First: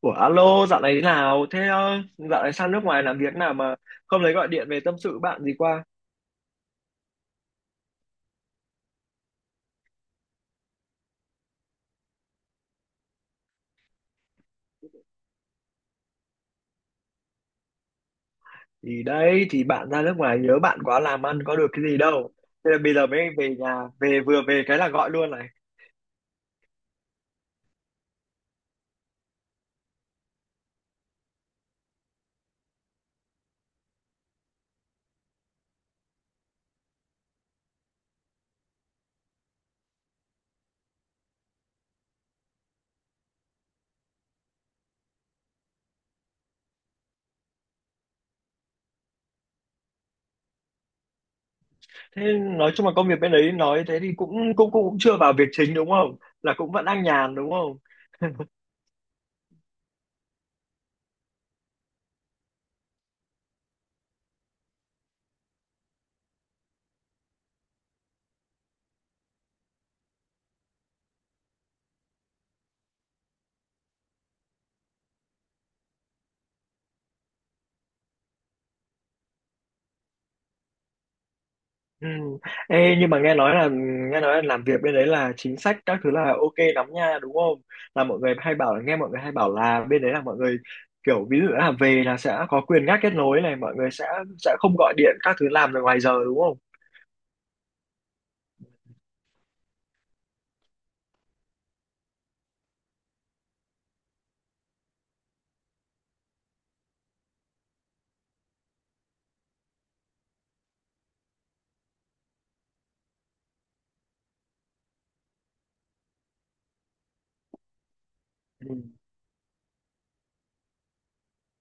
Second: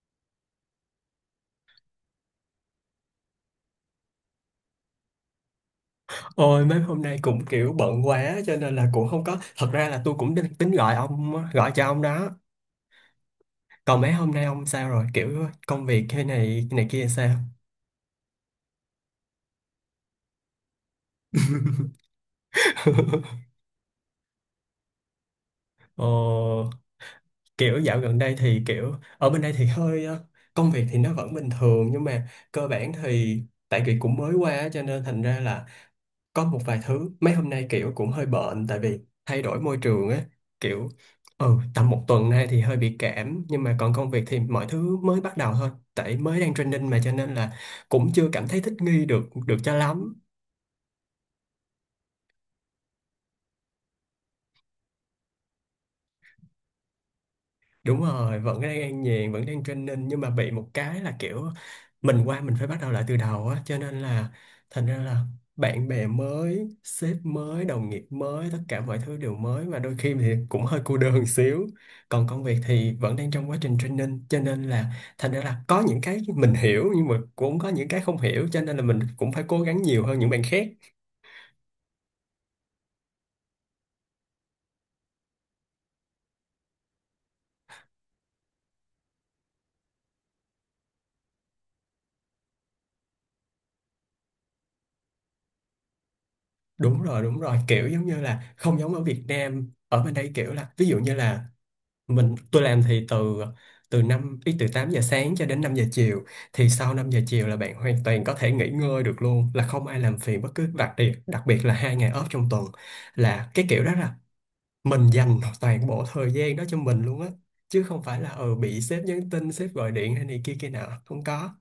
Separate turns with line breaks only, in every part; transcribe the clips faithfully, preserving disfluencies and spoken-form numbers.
Ủa alo, dạo này thế nào? Thế ờ, dạo này sang nước ngoài làm việc nào mà không lấy gọi điện về tâm sự bạn gì qua?
Ôi, mấy hôm nay cũng kiểu bận quá cho nên là cũng không có. Thật ra là tôi cũng định- tính gọi ông á, gọi cho ông đó. Còn mấy hôm nay ông sao rồi, kiểu công việc thế này này kia sao?
Thì đấy, thì bạn ra nước ngoài nhớ bạn quá làm ăn có được cái gì đâu. Thế là bây giờ mới về nhà, về vừa về cái là gọi luôn này.
ờ, Kiểu dạo gần đây thì kiểu ở bên đây thì hơi ờ, công việc thì nó vẫn bình thường, nhưng mà cơ bản thì tại vì cũng mới qua á, cho nên thành ra là có một vài thứ mấy hôm nay kiểu cũng hơi bệnh, tại vì thay đổi môi trường á. Kiểu ừ tầm một tuần nay thì hơi bị cảm, nhưng mà còn công việc thì mọi thứ mới bắt đầu thôi, tại mới đang training mà, cho nên là cũng chưa cảm thấy thích nghi được được cho lắm.
Thế nói chung là công việc bên đấy nói thế thì cũng cũng cũng, cũng chưa vào việc chính đúng không? Là cũng vẫn đang nhàn đúng không?
Đúng rồi, vẫn đang an nhàn, vẫn đang training, nhưng mà bị một cái là kiểu mình qua mình phải bắt đầu lại từ đầu á, cho nên là thành ra là bạn bè mới, sếp mới, đồng nghiệp mới, tất cả mọi thứ đều mới, mà đôi khi thì cũng hơi cô đơn xíu. Còn công việc thì vẫn đang trong quá trình training, cho nên là thành ra là có những cái mình hiểu nhưng mà cũng có những cái không hiểu, cho nên là mình cũng phải cố gắng nhiều hơn những bạn khác.
Ừ. Ê, nhưng mà nghe nói là nghe nói là làm việc bên đấy là chính sách các thứ là ok lắm nha đúng không? Là mọi người hay bảo là nghe mọi người hay bảo là bên đấy là mọi người kiểu ví dụ là về là sẽ có quyền ngắt kết nối này mọi người sẽ sẽ không gọi điện các thứ làm được ngoài giờ đúng không?
Đúng rồi, đúng rồi, kiểu giống như là không giống ở Việt Nam. Ở bên đây kiểu là ví dụ như là mình tôi làm thì từ từ năm ý từ tám giờ sáng cho đến năm giờ chiều. Thì sau năm giờ chiều là bạn hoàn toàn có thể nghỉ ngơi được luôn, là không ai làm phiền bất cứ, đặc biệt đặc biệt là hai ngày off trong tuần, là cái kiểu đó là mình dành toàn bộ thời gian đó cho mình luôn á, chứ không phải là ừ
Ừ.
bị sếp nhắn tin, sếp gọi điện hay này kia kia nào không có.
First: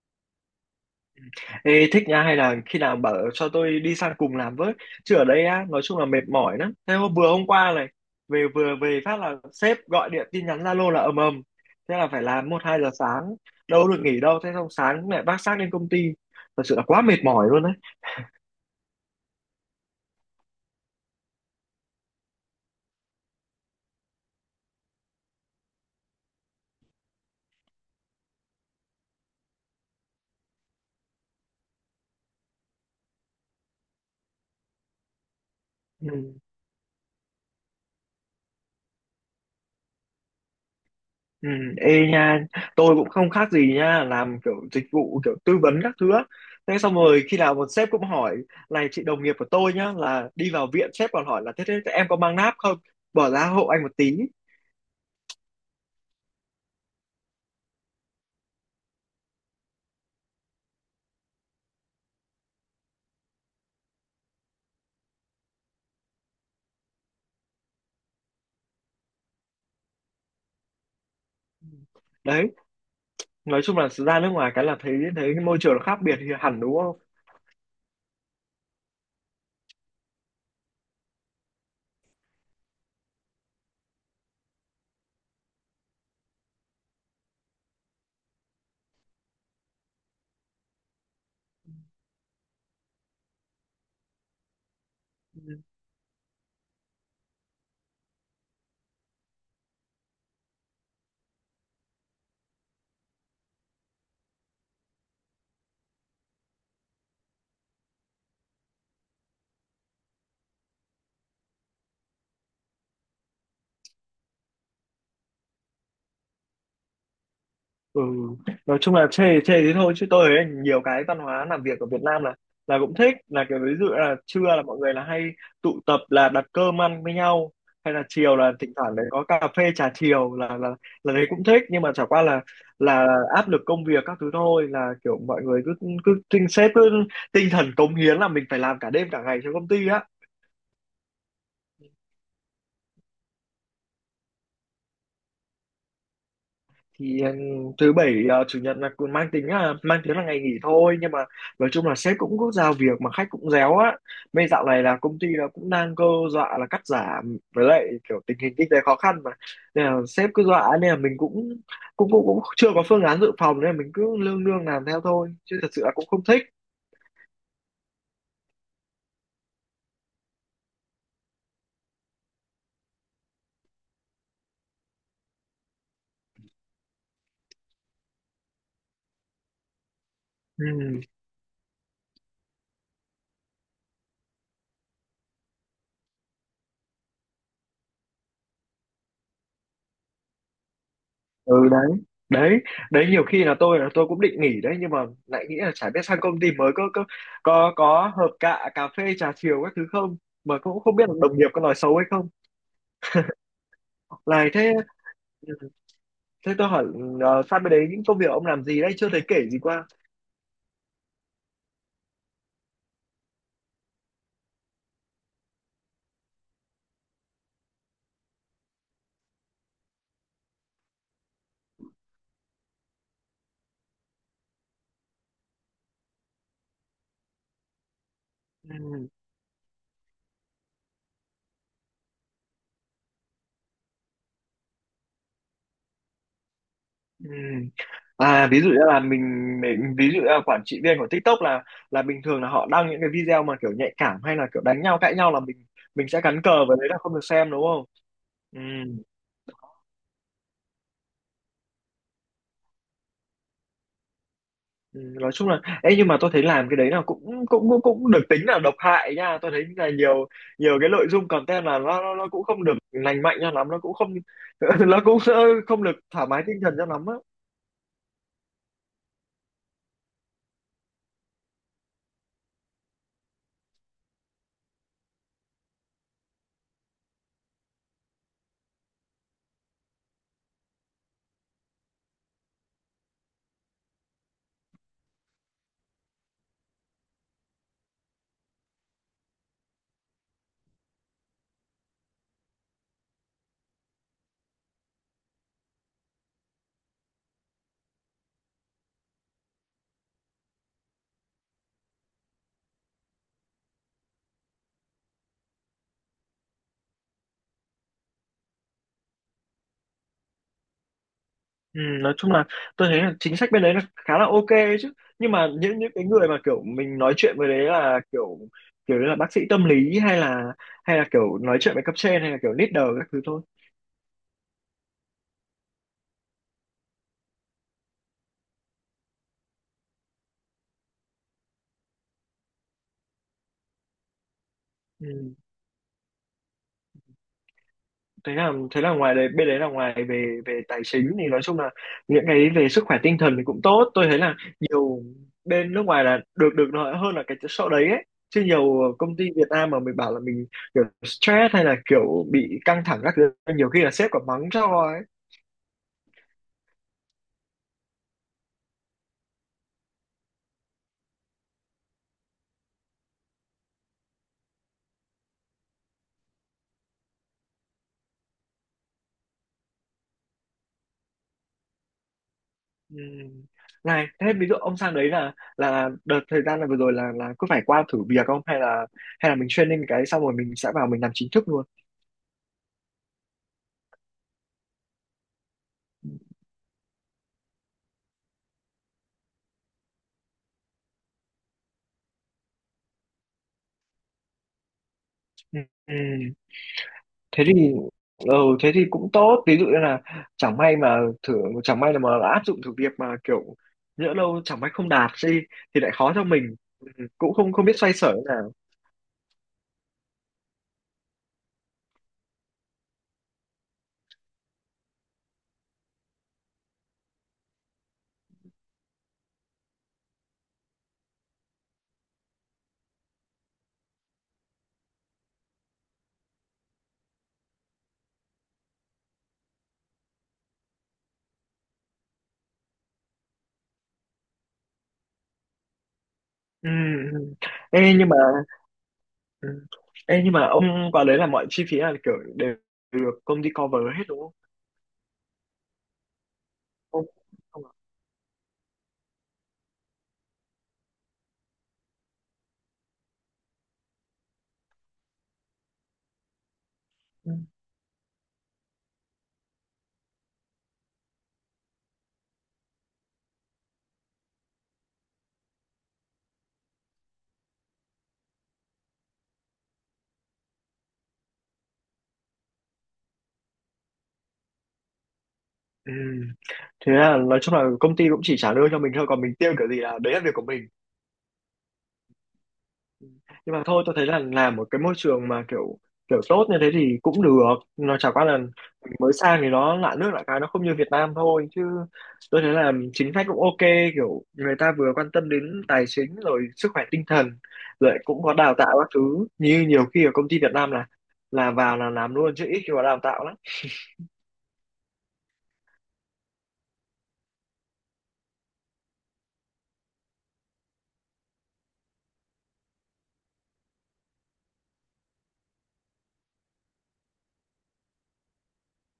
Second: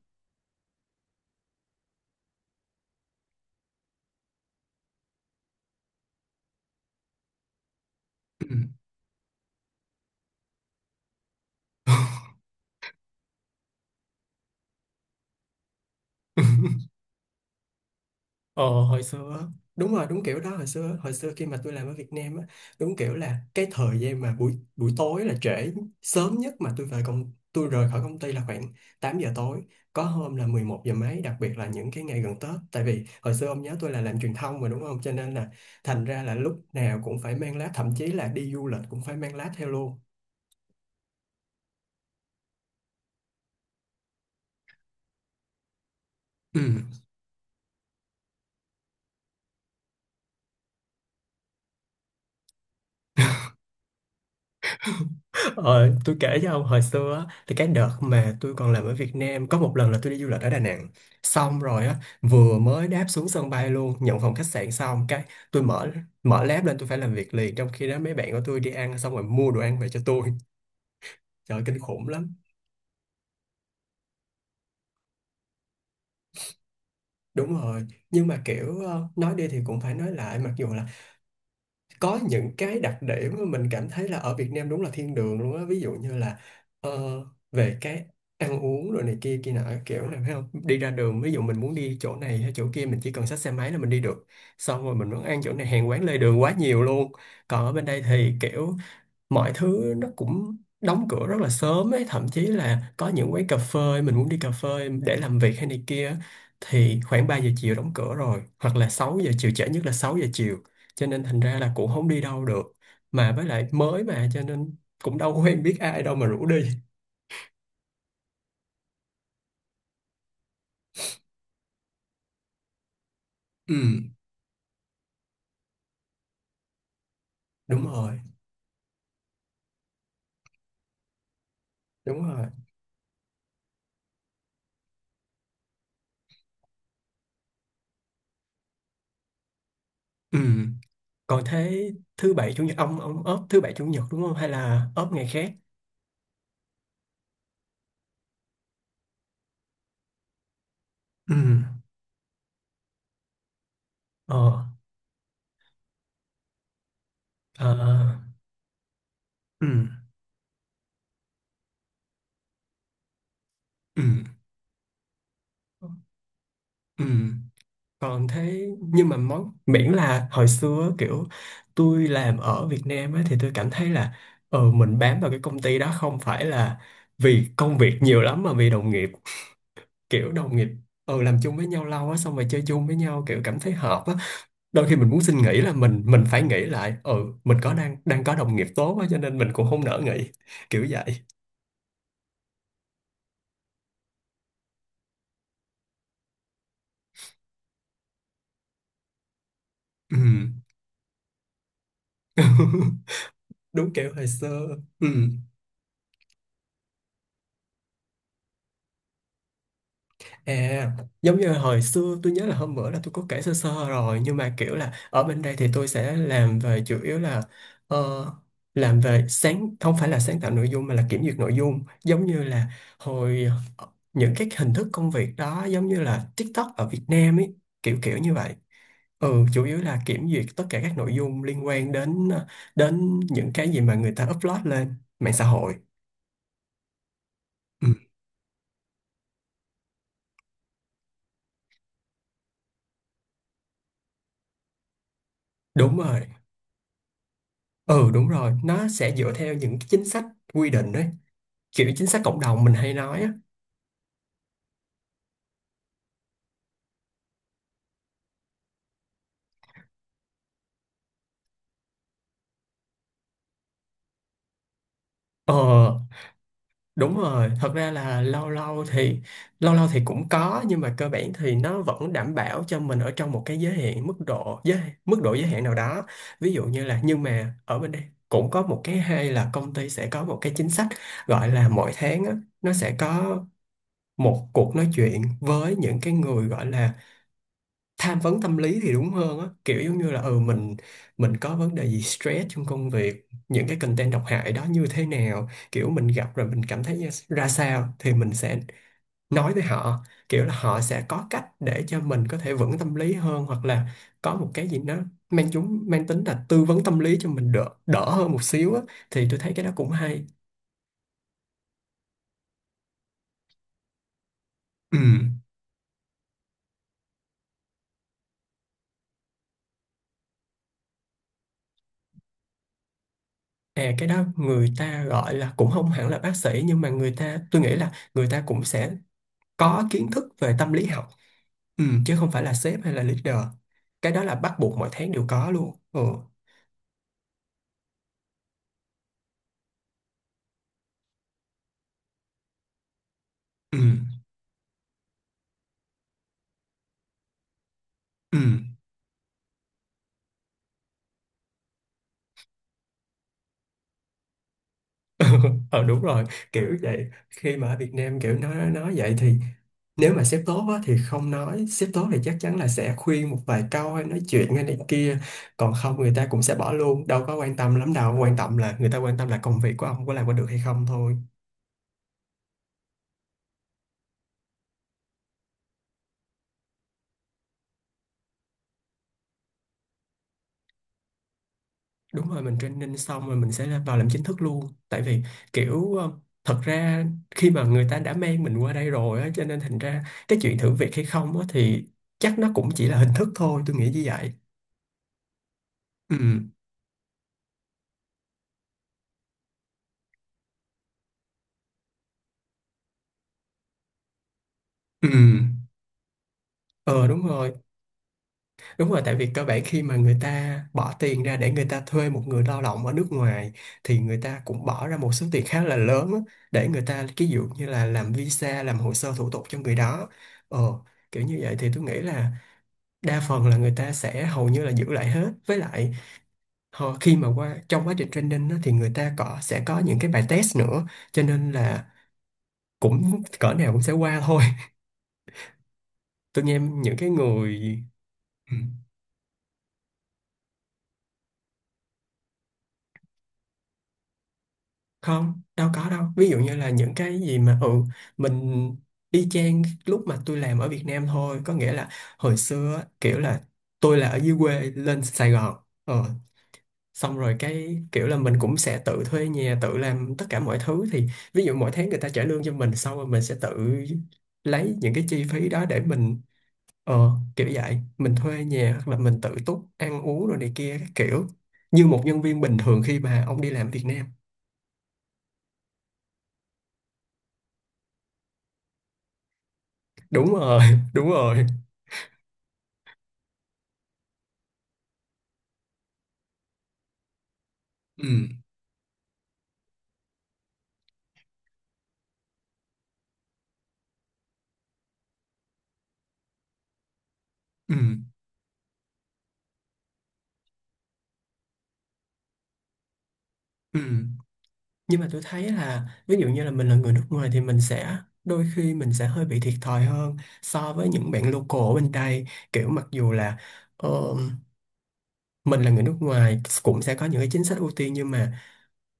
Ê, thích nha hay là khi nào bảo cho tôi đi sang cùng làm với, chứ ở đây á nói chung là mệt mỏi lắm. Thế hôm vừa hôm qua này, về
Ừ.
vừa về phát là sếp gọi điện tin nhắn Zalo là ầm ầm, thế là phải làm một hai giờ sáng, đâu được nghỉ đâu. Thế xong sáng mẹ vác xác lên công ty, thật sự là quá mệt mỏi luôn đấy.
Ờ Hồi xưa á, đúng rồi, đúng kiểu đó. Hồi xưa hồi xưa khi mà tôi làm ở Việt Nam á, đúng kiểu là cái thời gian mà buổi buổi tối là trễ, sớm nhất mà tôi về công tôi rời khỏi công ty là khoảng tám giờ tối, có hôm là mười một giờ mấy, đặc biệt là những cái ngày gần Tết, tại vì hồi xưa ông nhớ tôi là làm truyền thông mà đúng không, cho nên là thành ra là
Ừ.
lúc nào cũng phải mang lá, thậm chí là đi du lịch cũng phải mang lá theo luôn.
Ừ. Ê nha, tôi cũng không khác gì nha, làm kiểu dịch vụ kiểu tư vấn các thứ á.
Ừ.
Thế xong rồi khi nào một sếp cũng hỏi, này chị đồng nghiệp của tôi nhá là đi vào viện sếp còn hỏi là thế, thế em có mang náp không, bỏ ra hộ anh một tí.
Ờ, tôi kể cho ông hồi xưa á, thì cái đợt mà tôi còn làm ở Việt Nam có một lần là tôi đi du lịch ở Đà Nẵng. Xong rồi á, vừa mới đáp xuống sân bay luôn, nhận phòng khách sạn xong cái tôi mở mở laptop lên, tôi phải làm việc liền, trong khi đó mấy bạn của tôi đi ăn xong rồi mua đồ ăn về cho tôi. Trời ơi, kinh khủng lắm.
Đấy, nói chung là ra nước ngoài cái là thấy thấy môi trường nó khác biệt thì hẳn đúng không.
Đúng rồi, nhưng mà kiểu ờ, nói đi thì cũng phải nói lại, mặc dù là có những cái đặc điểm mà mình cảm thấy là ở Việt Nam đúng là thiên đường luôn á. Ví dụ như là ờ, về cái ăn uống rồi này kia kia nọ, kiểu này phải không, đi ra đường ví dụ mình muốn đi chỗ này hay chỗ kia mình chỉ cần xách xe máy là mình đi được. Xong rồi mình muốn ăn chỗ này, hàng quán lề đường quá nhiều luôn. Còn ở bên đây thì kiểu mọi thứ nó cũng đóng cửa rất là sớm ấy, thậm chí là có những quán cà phê mình muốn đi cà phê để làm việc hay này kia, thì khoảng ba giờ chiều đóng cửa rồi, hoặc là sáu giờ chiều, trễ nhất là sáu giờ chiều, cho nên thành ra là cũng không đi đâu được. Mà với lại mới mà cho nên cũng đâu quen biết ai đâu mà rủ đi.
Ừ, nói chung là chê chê thế thôi chứ tôi thấy nhiều cái văn hóa làm việc ở Việt Nam là là cũng thích, là kiểu ví
Ừ,
dụ là trưa là mọi người là hay tụ tập là đặt cơm ăn với nhau,
đúng
hay là
rồi,
chiều là thỉnh thoảng đấy có cà phê trà chiều là là là đấy cũng thích, nhưng mà chả qua
đúng
là
rồi.
là áp lực công việc các thứ thôi, là kiểu mọi người cứ cứ tinh sếp cứ tinh thần cống hiến là mình phải làm cả đêm cả ngày cho công ty á.
Ừ. Còn thế thứ bảy chủ nhật ông ông ốp thứ bảy chủ nhật đúng không, hay là ốp ngày khác?
Thì ừ, thứ bảy ờ, chủ nhật là cũng mang tính là mang tiếng là ngày nghỉ thôi, nhưng mà nói
Ừ.
chung là sếp cũng có giao việc mà khách cũng réo á. Mấy dạo
ờ
này là công ty là cũng đang cơ dọa là cắt giảm với
ờ
lại kiểu tình hình kinh tế khó khăn mà,
ừ.
nên là sếp cứ dọa nên là mình cũng cũng cũng, cũng chưa có phương án dự phòng, nên là mình
Ừ.
cứ lương lương làm theo thôi chứ thật sự là cũng không thích.
Ừ. Còn thế nhưng mà món miễn là hồi xưa kiểu tôi làm ở Việt Nam á, thì tôi cảm thấy là ừ, mình bám vào cái công ty đó không phải là vì công việc nhiều lắm mà vì đồng nghiệp, kiểu đồng nghiệp
Ừ.
ừ làm chung với nhau lâu á, xong rồi chơi chung với nhau kiểu cảm thấy hợp á. Đôi khi mình muốn xin nghỉ là mình mình phải nghĩ lại, ừ mình có đang đang có đồng nghiệp tốt á, cho nên mình cũng không nỡ nghỉ, kiểu vậy.
Ừ đấy, đấy đấy nhiều khi là tôi là tôi cũng định nghỉ đấy, nhưng mà lại nghĩ là chả biết sang công ty mới có có có có hợp cạ cà phê trà chiều các thứ
Ừ.
không, mà cũng không biết là đồng nghiệp có nói xấu hay không.
Đúng kiểu hồi
Này thế
xưa. Ừ.
ừ, thế tôi hỏi ờ, sang bên đấy những công việc ông làm gì đấy chưa thấy kể gì qua.
À, giống như hồi xưa tôi nhớ là hôm bữa là tôi có kể sơ sơ rồi, nhưng mà kiểu là ở bên đây thì tôi sẽ làm về chủ yếu là ờ, làm về, sáng không phải là sáng tạo nội dung mà là kiểm duyệt nội dung, giống như là hồi ờ, những cái hình thức công việc đó giống như là TikTok ở Việt Nam ấy, kiểu kiểu như vậy.
Ừ,
Ừ, chủ yếu là kiểm duyệt tất cả các nội dung liên quan đến ờ, đến những cái gì mà người ta upload lên mạng xã hội.
ừ.
Ừ,
À ví dụ như là mình, mình ví dụ như là quản trị viên của TikTok là là bình thường là họ đăng những cái video mà kiểu nhạy cảm hay là kiểu đánh nhau cãi nhau là mình
đúng
mình sẽ
rồi.
cắn cờ với đấy là không được xem đúng không.
Ừ, đúng rồi,
Ừ.
nó sẽ dựa theo những cái chính sách quy định đấy, kiểu chính sách cộng đồng mình hay nói á.
Ừ, nói chung là ấy nhưng mà tôi thấy làm cái đấy là cũng cũng cũng cũng được tính là độc hại nha, tôi thấy là nhiều nhiều cái nội dung content là nó nó, nó cũng không được lành mạnh cho lắm, nó cũng không nó cũng sẽ
ờ
không được thoải mái tinh thần cho lắm á.
Đúng rồi, thật ra là lâu lâu thì lâu lâu thì cũng có, nhưng mà cơ bản thì nó vẫn đảm bảo cho mình ở trong một cái giới hạn, mức độ giới mức độ giới hạn nào đó. Ví dụ như là, nhưng mà ở bên đây cũng có một cái hay là công ty sẽ có một cái chính sách gọi là mỗi tháng á, nó sẽ có một cuộc nói chuyện với những cái người gọi là tham vấn tâm lý thì đúng hơn á, kiểu giống như là ừ mình mình có vấn đề gì stress trong công việc, những cái content độc hại đó như thế nào, kiểu mình gặp rồi mình cảm thấy như- ra sao thì mình sẽ nói với họ, kiểu là họ sẽ có cách để cho mình có thể vững tâm lý hơn, hoặc là có một cái gì nó mang chúng mang tính là tư vấn tâm lý cho mình đỡ đỡ hơn một xíu á, thì tôi thấy cái đó cũng hay.
Ừ, nói chung là tôi thấy là chính sách bên đấy là khá là ok ấy chứ,
Ừ.
nhưng mà những những cái người mà kiểu mình nói chuyện với đấy là kiểu kiểu như là bác sĩ tâm lý hay là hay là kiểu nói chuyện với cấp trên hay là kiểu leader các thứ thôi.
À, cái đó người ta gọi là cũng không hẳn là bác sĩ, nhưng mà người ta tôi nghĩ là người ta cũng sẽ có kiến thức về tâm lý học. Ừ, chứ không phải là sếp hay là leader. Cái đó là bắt buộc mỗi tháng đều
Ừ.
có luôn. Ừ.
thế là thế là ngoài đấy bên đấy là ngoài về về tài chính thì nói chung là những cái về sức khỏe tinh thần thì cũng
Ừ.
tốt, tôi thấy là nhiều bên nước ngoài là được được nói hơn là cái chỗ đấy ấy
Ừ.
chứ, nhiều công ty Việt Nam mà mình bảo là mình kiểu stress hay là kiểu bị căng thẳng các thứ nhiều khi là sếp còn mắng cho ấy.
ờ Đúng rồi, kiểu vậy. Khi mà ở Việt Nam kiểu nói nói vậy thì, nếu mà sếp tốt á, thì không, nói sếp tốt thì chắc chắn là sẽ khuyên một vài câu hay nói chuyện hay này kia. Còn không, người ta cũng sẽ bỏ luôn, đâu có quan tâm lắm, đâu quan tâm, là người ta quan tâm là công việc của ông có làm có được hay không thôi.
Ừ. Này thế ví dụ ông sang đấy là là đợt thời gian là vừa rồi là là cứ phải qua thử việc không, hay là hay là mình training cái xong rồi mình sẽ vào mình làm chính thức luôn.
Đúng rồi, mình training xong rồi mình sẽ là vào làm chính thức luôn. Tại vì kiểu ờ, thật ra khi mà người ta đã mang mình qua đây rồi á, cho nên thành ra cái chuyện thử việc hay không á, thì chắc nó cũng chỉ là hình thức thôi, tôi nghĩ như vậy. Ừ,
Ừ. Thế thì ừ, thế thì cũng tốt, ví dụ như là chẳng may mà thử, chẳng may là mà áp dụng thử việc mà kiểu nhỡ đâu chẳng may không
ừ,
đạt đi thì lại khó cho mình.
ờ
Ừ,
đúng
cũng
rồi,
không không biết xoay sở thế nào.
đúng rồi. Tại vì cơ bản khi mà người ta bỏ tiền ra để người ta thuê một người lao động ở nước ngoài, thì người ta cũng bỏ ra một số tiền khá là lớn á, để người ta ví dụ như là làm visa, làm hồ sơ thủ tục cho người đó. Ờ, Kiểu như vậy thì tôi nghĩ là đa phần là người ta sẽ hầu như là giữ lại hết, với lại họ khi mà qua trong quá trình training á, thì người ta có sẽ có những cái bài test nữa, cho nên là cũng cỡ nào cũng sẽ qua thôi. Tôi nghe
Ừ.
những cái
Ừ.
người.
Ê, nhưng mà
Ừ.
ừ. Ê, nhưng mà ông vào đấy là mọi chi phí là kiểu đều được công ty cover hết đúng không.
Không, đâu có đâu, ví dụ như là những
Không-
cái gì mà
không
ừ
ạ.
mình y chang lúc mà tôi làm ở Việt Nam thôi, có nghĩa là hồi xưa á, kiểu là tôi là ở dưới quê lên Sài Gòn, ờ xong
Ừ.
rồi cái kiểu là mình cũng sẽ tự thuê nhà, tự làm tất cả mọi thứ. Thì ví dụ mỗi tháng người ta trả lương cho mình, xong rồi mình sẽ tự lấy những cái chi phí đó để mình ờ kiểu vậy mình thuê nhà, hoặc là mình tự túc ăn uống rồi này kia các kiểu, như một nhân viên bình thường khi mà ông đi làm Việt Nam.
Ừ. Thế là nói chung là công ty cũng chỉ trả lương cho mình thôi còn mình tiêu kiểu gì là đấy là việc
Đúng
của
rồi.
mình.
Đúng rồi.
Nhưng mà thôi tôi thấy là làm một cái môi trường mà kiểu kiểu tốt như thế thì cũng được, nó chả qua
Ừ.
là mình mới sang thì nó lạ nước lạ cái nó không như Việt Nam thôi chứ, tôi thấy là chính sách cũng ok, kiểu người ta vừa quan tâm đến tài chính rồi sức khỏe tinh thần
Ừ.
rồi cũng có đào tạo các thứ, như nhiều khi ở công ty Việt Nam là là vào là làm luôn chứ ít khi có đào tạo lắm.
Ừ. Nhưng mà tôi thấy là ví dụ như là mình là người nước ngoài thì mình sẽ, đôi khi mình sẽ hơi bị thiệt thòi hơn so với những bạn local ở bên đây, kiểu mặc dù là ờ, mình là người nước ngoài cũng sẽ có những cái chính sách ưu tiên, nhưng mà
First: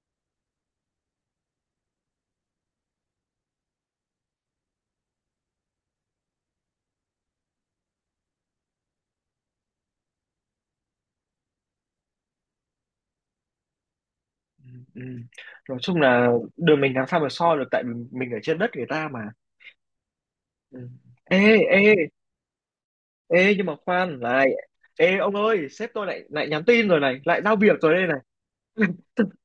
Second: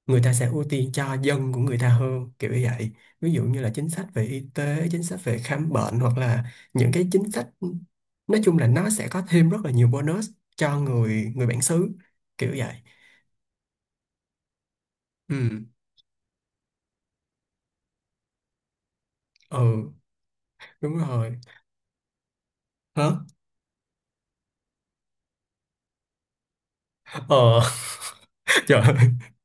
người ta sẽ ưu tiên cho dân của người ta hơn, kiểu như vậy. Ví dụ như là chính sách về y tế, chính sách về khám bệnh, hoặc là những cái chính sách, nói chung là nó sẽ có thêm rất là nhiều bonus cho người người bản xứ, kiểu vậy.
Ừ. Ừ.
Ừ.
Nói chung là đường mình làm sao mà so được, tại vì mình ở trên đất người ta mà.
Ừ.
Ừ.
Đúng rồi.
Ê ê,
Hả?
Ê nhưng mà khoan này, Ê ông ơi sếp tôi lại lại nhắn tin rồi này, lại giao
Ờ.
việc rồi đây này.
Trời ơi.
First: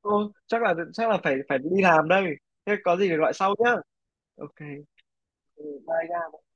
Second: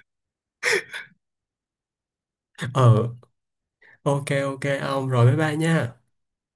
Ô, Chắc là chắc là phải phải đi làm đây. Thế có
Ờ,
gì thì gọi sau nhá.
ok
Ok.
ok ông, rồi bye bye
Ừ,
nha.
bye nha.